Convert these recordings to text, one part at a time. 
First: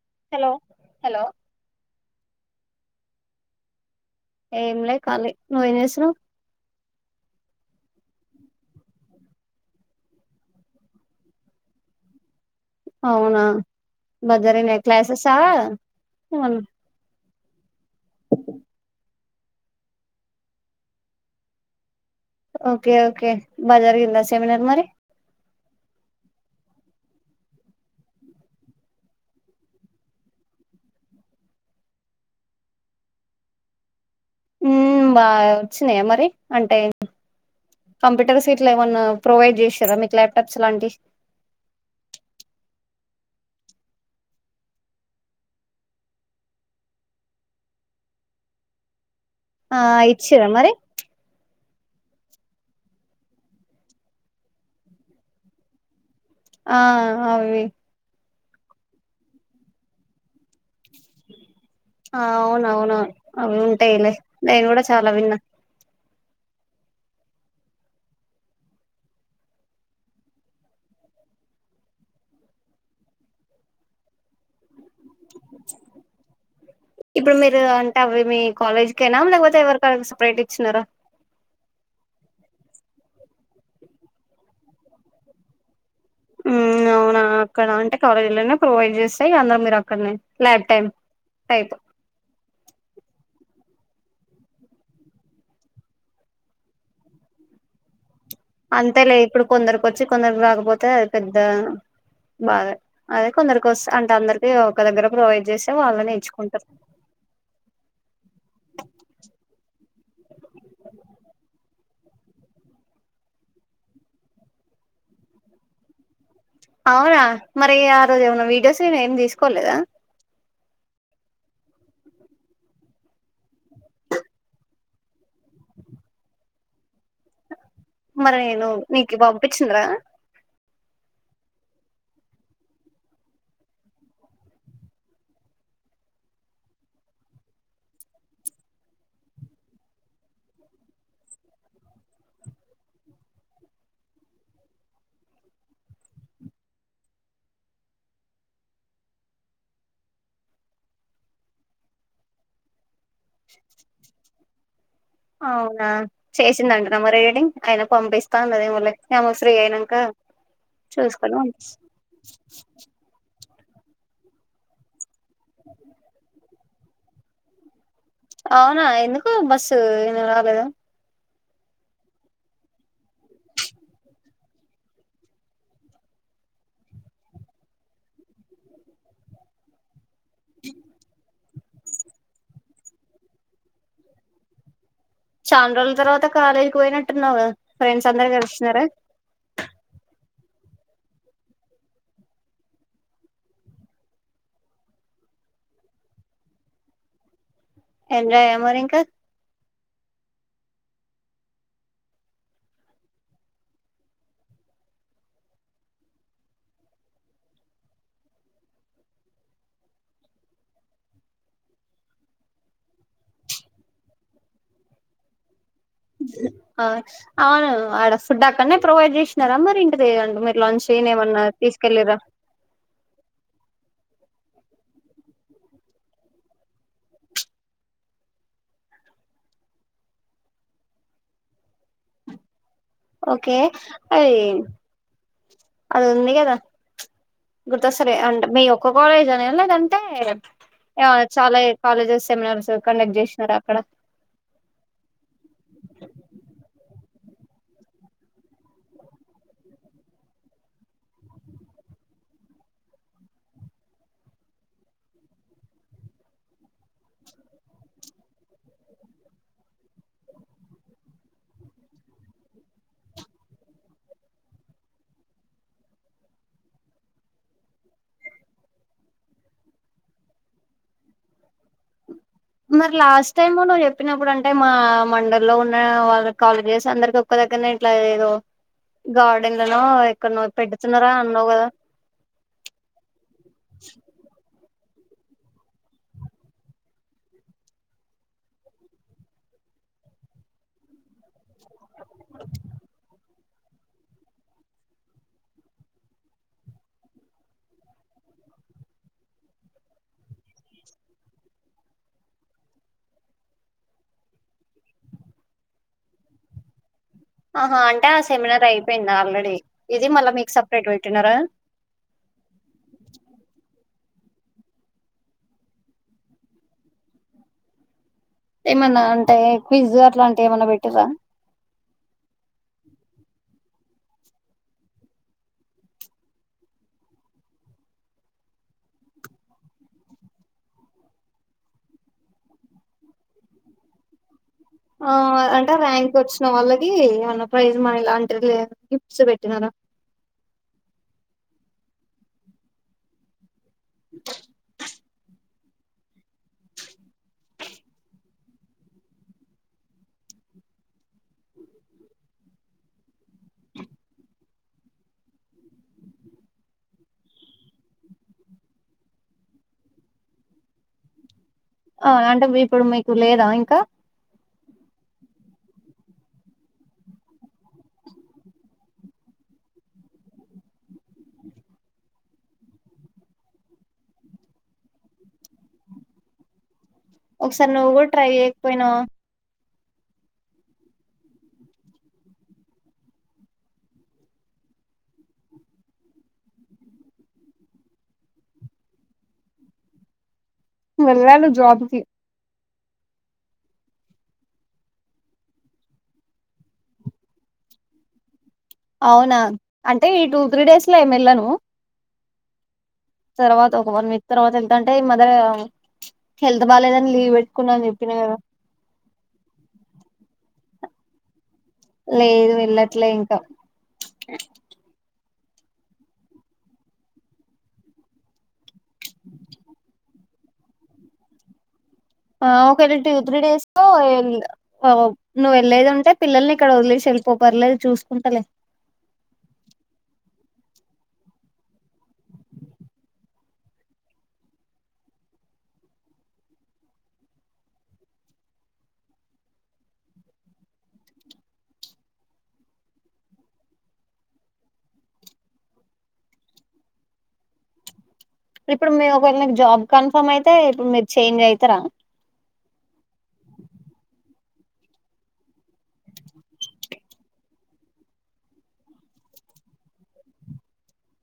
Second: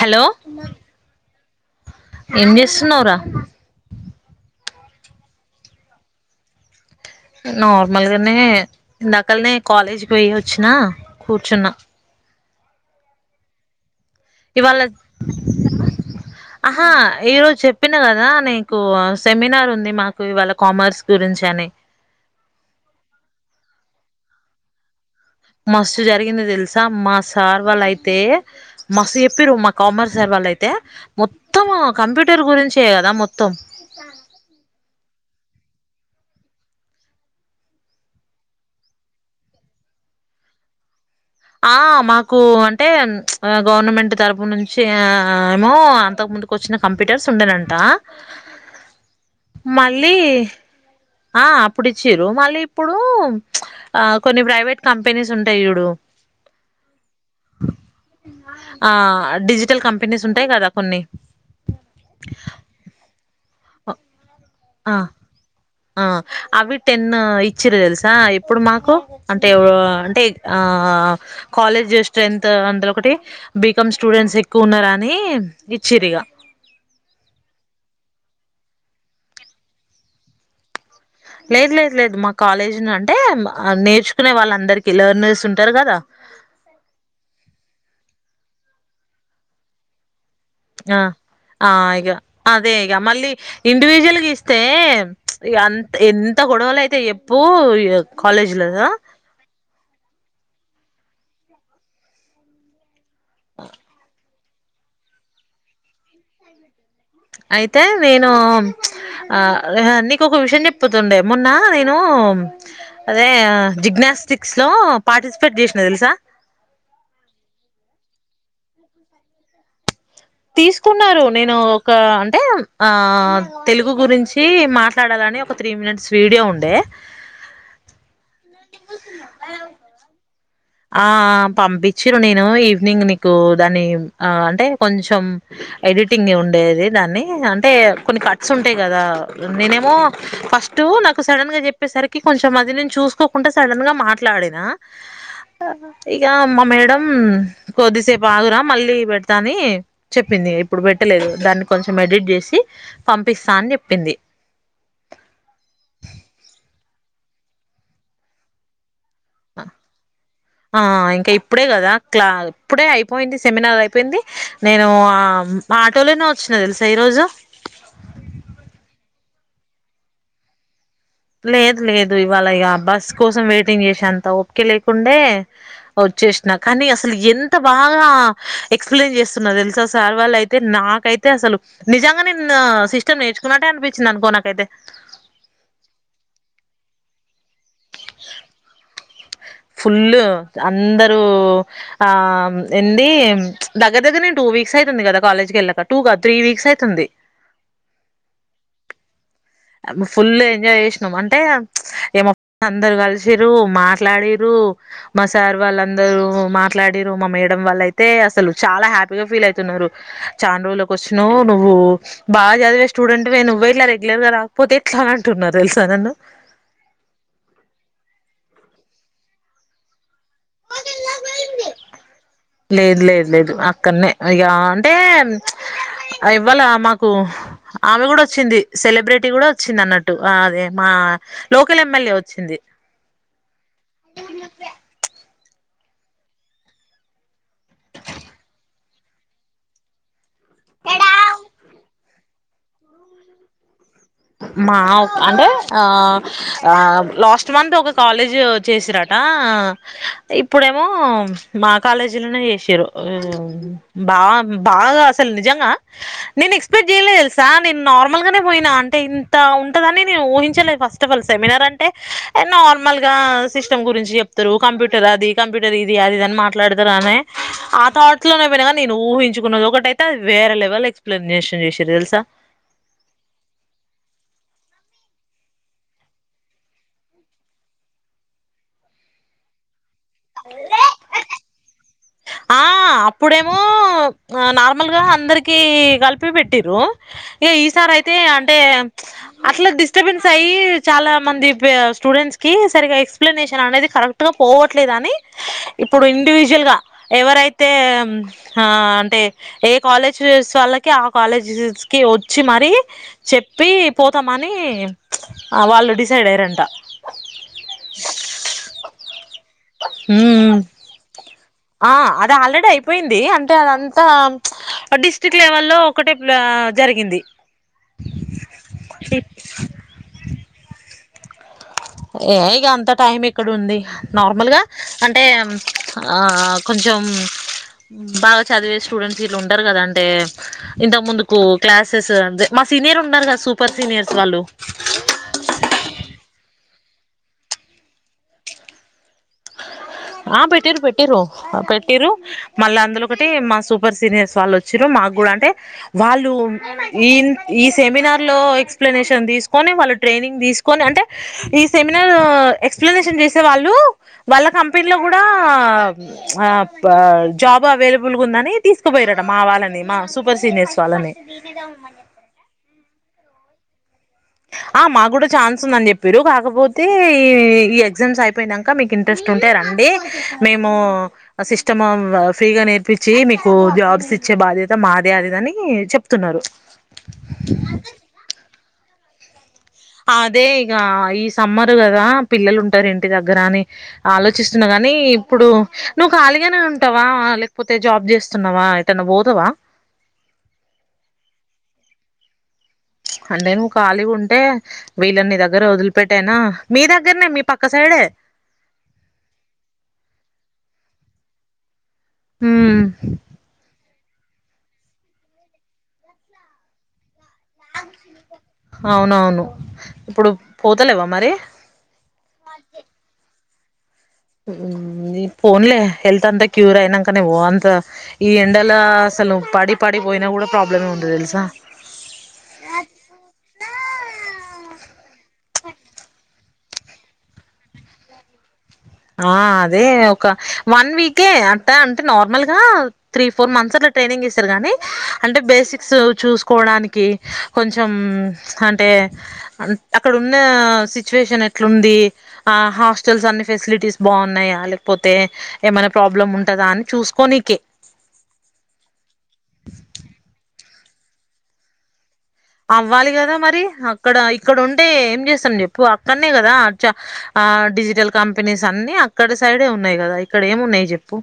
Hello hello ఏం చేస్తున్నావురా ఏం లే కలి నుయినేస్ర నార్మల్గానే ఇందాకలనే కాలేజీకి పోయి వచ్చినా కూర్చున్న అవునా మధరి ఇవాళ నెక్లాసెసా అవును ఆహా ఈరోజు చెప్పిన కదా నీకు సెమినార్ ఉంది మాకు ఇవాళ కామర్స్ గురించి అని ఓకే ఓకే బజార్ గిందా సెమినార్ మరి మస్తు జరిగింది తెలుసా మా సార్ వాళ్ళ అయితే మస్తు చెప్పిర్రు మా కామర్స్ సార్ వాళ్ళు యితే మొత్తం కంప్యూటర్ గురించే కదా మొత్తం ఉమ్ బా వచ్చినాయా మరి అంటే కంప్యూటర్స్ ఇట్లా ఏమన్నా ప్రొవైడ్ చేశారా మీకు ల్యాప్టాప్స్ లాంటి ఆ మాకు అంటే గవర్నమెంట్ తరపు నుంచి ఆ ఏమో అంతకు ముందుకు వచ్చిన కంప్యూటర్స్ ఉండెనంట ఆ మళ్ళీ ఇచ్చిర్రా మరి ఆ ఇప్పుడు ఇచ్చిర్రు మళ్ళీ ఇప్పుడు ఆ కొన్ని ప్రైవేట్ కంపెనీస్ ఉంటాయి చూడు ఆ అవి ఆ డిజిటల్ కంపెనీస్ ఉంటాయి కదా కొన్ని ఆ అవును అవునవును అవి ఉంటాయిలే నేను కూడా ఆ చాలా విన్నా ఆ అవి టెన్ ఇచ్చిర్రు తెలుసా ఇప్పుడు మాకు అంటే అంటే ఆ కాలేజ్ స్ట్రెంత అంత ఒకటి బికామ్ స్టూడెంట్స్ ఎక్కువ ఉన్నరా ఇప్పుడు మీరు అంటవేమి కాలేజ్ కెనా లేకపోతే ఎవరికన్నా సపరేట్ ఇచ్చినారా లేదు లేదు లేదు మా కాలేజీనే అంటే నేర్చుకునే వాళ్ళ అందరికి లర్నర్స్ ఉంటారు కదా మ్మ్ అవునా అక్కడ అంటే కాలేజీలొనే ప్రొవైడ్ చేస్తాయి అందరు మీరు అక్కడనే ల్యాబ్ టైమ్ ఆ ఆ టైప్ ఇగా అన్ అదే ఇగ మళ్ళీ ఇండివిజువల్ గా ఇస్తే అంత ఎంత గొడవలు అయితే చెప్పు కాలేజ్ లో అంతే లే ఇప్పుడు కొందరికి వచ్చి కొందరికి రాకపోతే అది పెద్ద బాధ అదే కొందరికొస్త అంటే అందరికి ఒక దగ్గర ప్రొవైడ్ చేస్తే వాళ్ళనే నేర్చుకుంటారు అయితే నేను ఆ నీకు ఒక విషయం చెప్తుండే మొన్నా నేను అదే జిగ్నస్టిక్స్ లో పార్టిసిపేట్ చేసిన తెలుసా అవునా మరి ఆ రోజు ఏమన్నా వీడియోస్ ఏమి తీసుకోలేదా తీసుకున్నారు నేను ఒక అంటే ఆ తెలుగు గురించి మాట్లాడాలంట ఒక త్రీ మినీట్స్ విడియో ఉండే మరి ఏదో నీకు పంపించుండు కదా ఆ పంపించిండ్రు నేను ఈవినింగ్ నీకు దాన్ని ఆ అంటే కొంచెం ఎడిటింగ్ ఉండేది దాన్ని అంటే కొన్ని కట్స్ ఉంటాయి కదా నేనేమో ఫస్ట్ పస్ట్ నాకు సడన్ గా చెప్పేసరికి కొంచెం అది నేను చూసుకోకుండా సడన్ గా మాట్లాడినా ఇక మా మేడం కొద్దిసేపు ఆగురా మళ్ళీ పెడతా అని చెప్పింది ఇప్పుడు పెట్టలేదు దాన్ని కొంచెం ఎడిట్ చేసి పంపిస్తా అని చెప్పింది అవునా చేసిందంటన మరి ఎడిటింగ్ అయిన పంపిస్తా అన్నదేమోలే ఆమె ఫ్రీ అయినంక ఆ ఇంకా చూసుకొని ఇప్పుడే పంపిస్తా కదా క్లా ఇప్పుడే అయిపోయింది సెమినార్ అయిపోయింది నేను ఆటోలోనే వచ్చిన తెలుసా ఈరోజు అవునా ఎందుకు బస్సు ఏ రాలేదు లేదు లేదు ఇవాళ ఇక బస్ కోసం వెయిటింగ్ చేసే అంత ఓపిక లేకుండే చేసిన కానీ అసలు ఎంత బాగా ఎక్స్ ప్లెయిన్ చేస్తున్నో తెలుసా అసల్ సార్ వాళ్ళు అయితే నాకైతే అసలు నిజంగా నేను సిస్టమ్ నేర్చుకున్నట్టే అనిపించింది అనుకో నాకైతే చాలా రోజుల తర్వాత కాలేజీకి పోయినట్టున్నావు గా ఫ్రెండ్స్ అందరు కలిసినార ఫుల్ అందరు ఆ ఉండి దగ్గర దగ్గర నేను టూ వీక్స్ అయితుంది కదా కాలేజ్ కు వెళ్ళక టూ గాదు త్రీ వీక్స్ అయితుంది ఎంజాయా మరి ఇంకా ఫుల్ ఎంజాయ్ చేసినాం అంటే ఏమ అందరు కలిసిర్రు మాట్లాడిర్రు మా సార్ వాళ్ళందరూ మాట్లాడిర్రు మా మేడం వాళ్ళు అయితే అసలు చాలా హ్యాపీగా ఫీల్ అయి తున్నారు చానా రోజులకి వచ్చినవ్ నువ్వు బాగా చదివే స్టూడెంట్ వే నువ్వే ఇట్లా రెగ్యులర్ గా రా పోతే ఎట్లా అని అంటున్నారు తెలుసా అవును అడ ఫుడ్ అక్కడనే ప్రొవైడ్ చేసినారా మరి ఇంటికి పొయార మరి లాంచ్ గిన ఏమన్నా తీసుకెళ్ళిర్రా ఇక్కన్నె ఇక అంటే ఇవాళ మాకు ఆమె కూడా వచ్చింది సెలబ్రిటీ కూడా వచ్చింది అన్నట్టు అదే మా లోకల్ ఎమ్మెల్యే వచ్చింది ఓకే అ అది కదా గుర్తొస్తలే అంటే మీ ఒక్క కాలేజ్ అనే లేదంటే చాలా కాలేజెస్ సెమినార్స్ కండక్ట్ చేసినారు అక్కడ మా అంటే ఆ లాస్ట్ మంత్ ఒక కాలేజ్ చేసిరాట ఇప్పుడేమో మా కాలేజీ లోనే చేసారు బాగా అసలు నిజంగా నేను ఎక్స్పెక్ట్ చేయలేదు తెలుసా నేను నార్మల్గానే పోయినా అంట అంతే ఇంత ఉంటదాని ఊహించలేదు ఫస్ట్ ఆఫ్ ఆల్ సెమినార్ అంటే నార్మల్ గా సిస్టమ్ గురించి చెప్తారు కంప్యూటర్ అది కంప్యూటర్ ఇది అది అని మాట్లాడుతారు అనే ఆ థాట్ లో నేను ఊహించుకున్నది ఒకట అయితే అది వేరే లెవెల్ ఎక్స్ప్లెనేషన్ చేసారు తెలుసా మరి లాస్ట్ టైమ్ నువ్వు చెప్పినప్పుడు అంటే మా మండలి లో ఉన్న వాళ్ళ కాలేజెస్ అందరికి ఒ దగ్గరనే ఇట్లా ఏదో గార్డెన్ నో ఎక్కడనో పెడుతున్నారా అన్నావు కదా ఆ అప్పుడేమో నాలు ల్ అందరికి కలిపి పెట్టిరు ఇ ఈసారీ అయితే అంటే అట్లా డిస్టర్బెన్స్ అయ్యి చాలా మంది స్టూడెంట్స్కి సరిగ్గా ఎక్స్ప్లెనేషన్ అనేది కరెక్ట్గా పోవట్లేదని ఇప్పుడు ఇండివిజువల్గా ఎవరైతే ఆ అంటే ఏ కాలేజీ వాళ్ళకి ఆ కాలేజీ క వచ్చి మరి చెప్పి పోతామని వాళ్ళు డిసైడ్ అయ్యారంట ఆహా అంటే ఆ సెమినార్ అయిపోయింది ఆల్రెడీ ఇది మళ్ళా మీకు హ్మ్. సపరేట్ పెట్టినారా ఆ అది ఆల్రెడీ అయిపోయింది అంటే అదంతా డిస్ట్రిక్ట్ లెవెల్ లో ఒకటే జరిగింది ఏమన్నా అంటే క్విజ్ అట్లాంటివి ఏమన్నా పెట్టారా ఏ ఇక అంత టైం ఇక్కడ ఉంది నార్మల్గా అంటే ఆ కొంచం చం బాగా చదివే స్టూడెంట్స్ వీళ ఉంటారు కదా అంటే ఇంత ముందుకు క్లాసెస్ అదే సినియర్ ఉనారు కదా సూపర్ సనియర్స్ వాళ్ళు ఆ అంటే ర్యాంక్ వచ్చిన వాళ్ళకి అన్న ప్రైజ్ మనీ ఇలాంటి లే గిఫ్ట్స్ పెట్టినార ఆ పెటిరు పెటిరు మళ్ళీ అందులో ఒకటి మా సు సూపర్ సనియర్స్ వాళ్ళ వచ్చిరు మాకు కూడా అంటే వాళ్ళు ఈ ఈ సెమినార్ లో ఎక్స్ప్లనేషన్ తీసుకొని వాళ్ళు ట్రైనింగ్ తీసు అంటే ఈ సెమినార్ ఎక్స్ప్లషన్ చేసే వాళ్ళు వాళ్ళ పిల్ల కూడా జాబ్ అవైలబుల్గా ఉందని తీసుకుపోయరాట మా వాళ్ళని మా సూపర్ సీనియర్స్ వాళ్ళనే ఆ అంటే ఇప్పుడు మీకు లేదా ఇంకా ఆ మాకు కూడా ఛాన్స్ ఉందని చెప్పారు కాకపోతే ఈ ఈ ఎగ్జామ్స్ అయిపోయినాక మీకు ఇంట్రెస్ట్ ఉంది ఉంటే రండి మేము సిస్టమ్ ఫ్రీగా నేర్పించి మీకు జాబ్స్ ఇచ్చ బాధ్యత మాదే అదిద అని చెప్తున్నారు ఒకసారి నువ్వు కూడా ట్రై చేయకపోయినావ అదే ఇక ఈ సమ్మర్ కదా పిల్లలు ఉంటారు ఇంటి దగ్గర అని ఆలోచిస్తున్న కా కానీ ఇప్పుడు నువ్వు ఖాళీగానే ఉంటావా లేకపోతే జాబ్ చేస్తున్నావా ఏటనా పోతావ [unintelligible] వెళ్ళాలి జాబ్ కి అంటే నువ్వు ఖాళీగా ఉంటే వీళ్ళన్నీ దగ్గర వదిలిపెట్టానా మీ దగ్గరనే మీ పక్క సైడ్ డే అవునా అంటే ఈ టూ త్రీ డేస్ లో ఏమి వెళ్ళను తర్వాత ఓ మి తర్వాత వెళ్తుంటే ఈ మదర హెల్త్ బాలేదని లీవ్ పెట్ అవునవును ఇప్పుడు పోతలేవా మరి లేదు వెళ్ళట్లే ఇంకా ఫోన్లే హెల్త్ అంతా క్యూర్ అయినాకనే వో అంత ఈ ఎండలో అసలు పాడి పాడి పోయినా కూడా ప్రాబ్లమే ఉంది తెలుసా ఆ ఒకవేళ టూ త్రీ డేస్ కో వేలు నువ్వు వెళ్ళేది ఉంటే పిల్లల్ని ఇక్కడ వదిలేసి వెళ్ళిపో పర్లేదు చూసుకుంటలే ఆ అదే ఒక వన్ వీకే అట్ట అంటే నార్మల్ గా త్రీ ఫోర్ మంత్స్ అ ట్రైనింగ్ ఇస్తారు గాని అంటే బేసిక్స్ చూసుకోవటానికి కొంచెం అంటే ఏ అక్కడ ఉన్న సిచువేషన్ ఎట్లుంది ఆ హాస్టల్స్ అన్ని ఫెసిలిటీస్ బాగున్నాయా లేకపోతే ఏమైనా ప్రాబ్లమ్ ఉంటందా అని చూసుకో నికే ఇప్పుడు మేము ఒకవేళ నీకు జాబ్ కన్ఫర్మ్ అయితే ఇప్పుడు మీరు చేంజ్ అయితారా అవ్వాలి కదా మరి అక్కడ ఇక్కడ ఉండే ఏం చేస్తాం చెప్పు అక్కడనే కదా చ ఆ డిజిటల్ కంపెనీస్ అన్ని అక్కడ సైడే ఉన్నాయి కదా ఇక్కడ ఏమి ఉన్నాయి చెప్పు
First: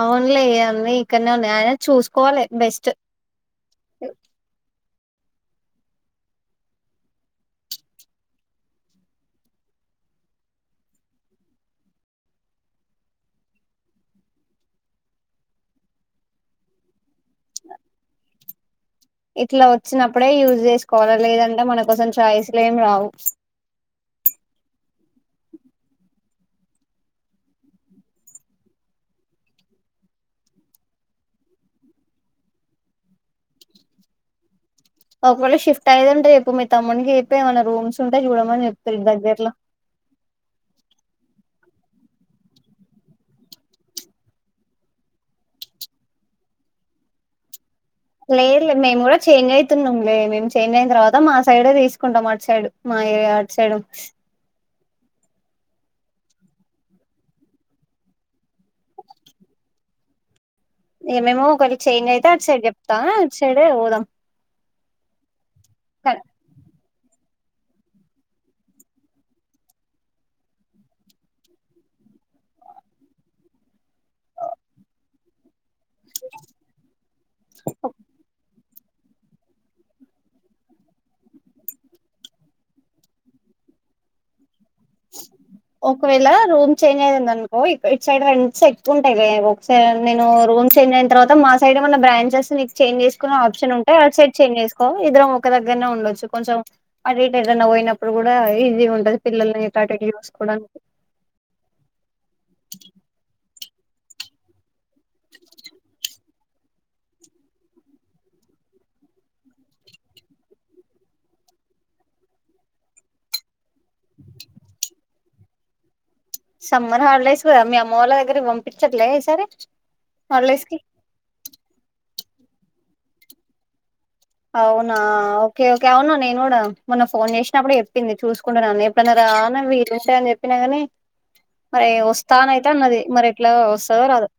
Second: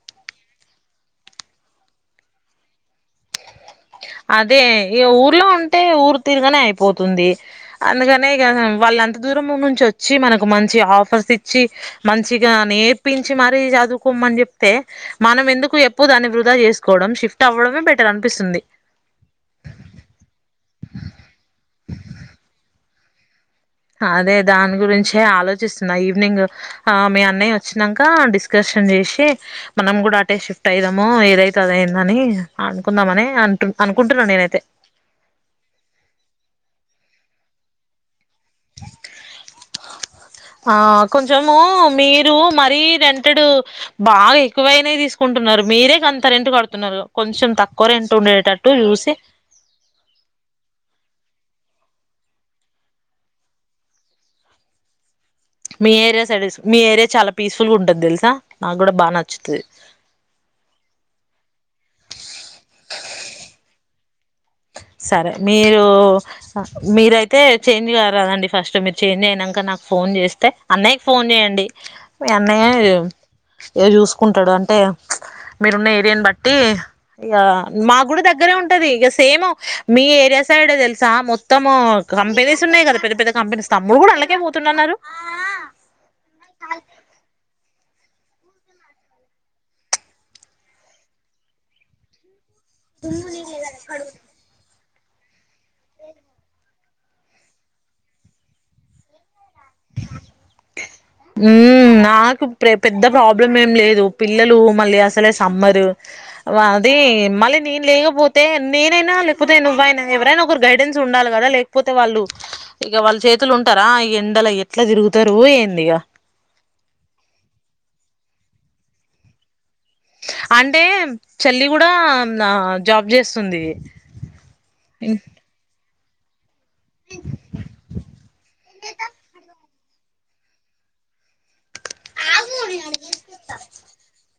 అవునులే ఏ అన్నీ ఇక్కడనే ఉన్నాయి ఆయన చూసుకోవాలి బెస్ట్ అదే ఇగ ఊర్లో ఉంటే ఊరు తిరగానే అయిపోతుంది అందుకనే ఇక వాళ్ళ ఎంత దూరం ము నుంచి వచ్చి మనకు మంచి ఆఫర్స్ ఇచ్చి మంచిగా నేర్పించి మరీ చదువు పోమ్మని చెప్తే మనం ఎందుకు ఎప్పుడు దాన్ని వృధా చేసుకోవడం షిఫ్ట్ అవ్వడమే బెటర్ అనిపిస్తుంది ఇట్లా వచ్చినప్పుడే యూజ్ చేసుకోవాల లేదంటే మనకోసం చాయిస్లు ఏం రావు అదే దాని గురించే ఆలోచిస్తున్నా ఈవినింగ్ ఆ మీ అన్నయ్య వచ్చినాక డిస్కషన్ చేసి మనం కూడా అటే షిఫ్ట్ అయిదాము ఏది అయితే అదియిందని అనుకుందామని అంటు అనుకుంటున్నా నేనైతే ఒకవేళ షఫ్ట్ అయ్యేది ఉంటే చెప్పు మీ తమ్ముడికి చెప్పి ఏమైనా రూమ్స్ ఉ ఉంటే చూడమని చెప్పుతా లే దగ్గరలో అమ్మో మీరు మరి రెంటేడు బాగా ఎక్కువైనాయి తీసుకుంటున్నారు మీరే గంతా రెం ఇంటు కడుతున్నారు కొంచెం తక్కు లేదు లే మేము కూడా చేంజ్ అయితున్నాం లే మేము చేంజ్ అయిన తర్వాత మాస్ సైడే తీసుకుంటాం అటు సైడ్ మా ఏరియా అటు సైడు మీ ఏరియా సైడ్ మీ ఏరియా చాలా పీస్ఫుల్ గా ఉంటుది తెలుసా నాకు కూడా బాగా నచ్చుతది ఏమేమో ఒకరి చేంజ్ అయితే అది సైడ్ చెప్తా అటు సైడ్ పోదాం సరే మీరు మీరై అయితే చేంజ్ కారదండి ఫస్ట్ మీరు చేంజ్ అయనాక నాకు ఫోన్ చేస్తే అన్నయ్యకి ఫోన్ చేయండి అన్నయ్య యో ఇగ చూసుకుంటాడు అంటే మీరున్న ఏరియాను బట్టి ఇక మా కూడా దగ్గరే ఉంటది ఏసు సేమ్ మీ ఏరియా సైడ్ తెలుసా మొత్తం కంపెనీస్ ఉన్నాయి కదా పెద్ద పెద్ద కంపెనీస్ తమ్ముడు కూడా అలాగే ఒకవేళ రూమ్ చేంజ్ అయ్యితాంది అనుకో ఓయ్ ఇట్ సైడ్ రెంట్స్ ఎక్కువ ఉంటాయి ఒకసారి నేను రూమ్ చేంజ్ అయిన తర్వాత మా సైడ్ ఏమన్నా బ్రాంచెస్ నీకు చేంజ్ చేసుకునే ఆప్షన్ ఉంటే అట్ సైడ్ చేంజ్ చేసు కో ఇద్దరం ఒక దగ్గరనే ఉండొచ్చు కొంచెం అటు ఇటు ఏది అన్నా పోయినప్పుడు కూడా ఈజీ ఉంటది పిల్లలని స్టార్టగి హాస్పిటల్ ఉ నాకు ప్రే పెద్ద ప్రాబ్లం ఏం లేదు పిల్లలు మళ్ళీ అసలే సమ్మర్ వా అది మళ్ళీ నేను లేకపోతే నేనైనా లేకపోతే నువ్వు అయిన ఎవరైనా ఒకరు గైడెన్స్ ఉండాలి కదా లేకపోతే వాళ్ళు ఇక వాళ్ళ చేతులు ఉంటారా ఈ ఎండల ఎట్లా తిరుగుతారు ఏంది ఇక సమ్మర్ హాలిడేస్ కదా మీ అమ్మ వాళ్ళ దగ్గరకి పంపించట్లే ఈ సారి అంటే చెల్లి కూడా నా జాబ్ చేస్తుంది అవునా ఓకే ఓకే అవున నేను కూడా మొన్న ఫోన్ చేసినప్పుడు చెప్పింది చూసుకుంటున్నా ఎప్పుడన్నా రా అన్న వీలుంటే అని చెప్పినా కాని మరి వస్తా అని అయితే అన్నది మరి ఎట్లా వస్తుందో రాదు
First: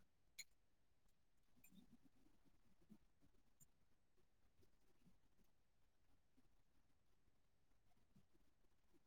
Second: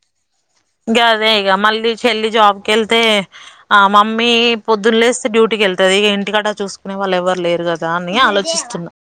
గాదే ఇగ మళ్ళీ చెల్లి జాబ్ కెళ్తే ఆ మమ్మీ పొద్దున్ లేస్తే డ్యూటీకి వెళ్తంది ఇక ఇంటికడా చూసుకునే వాళ్ళు ఎవ్వరు లేరు కదా అని ఆలోచిస్తున్నా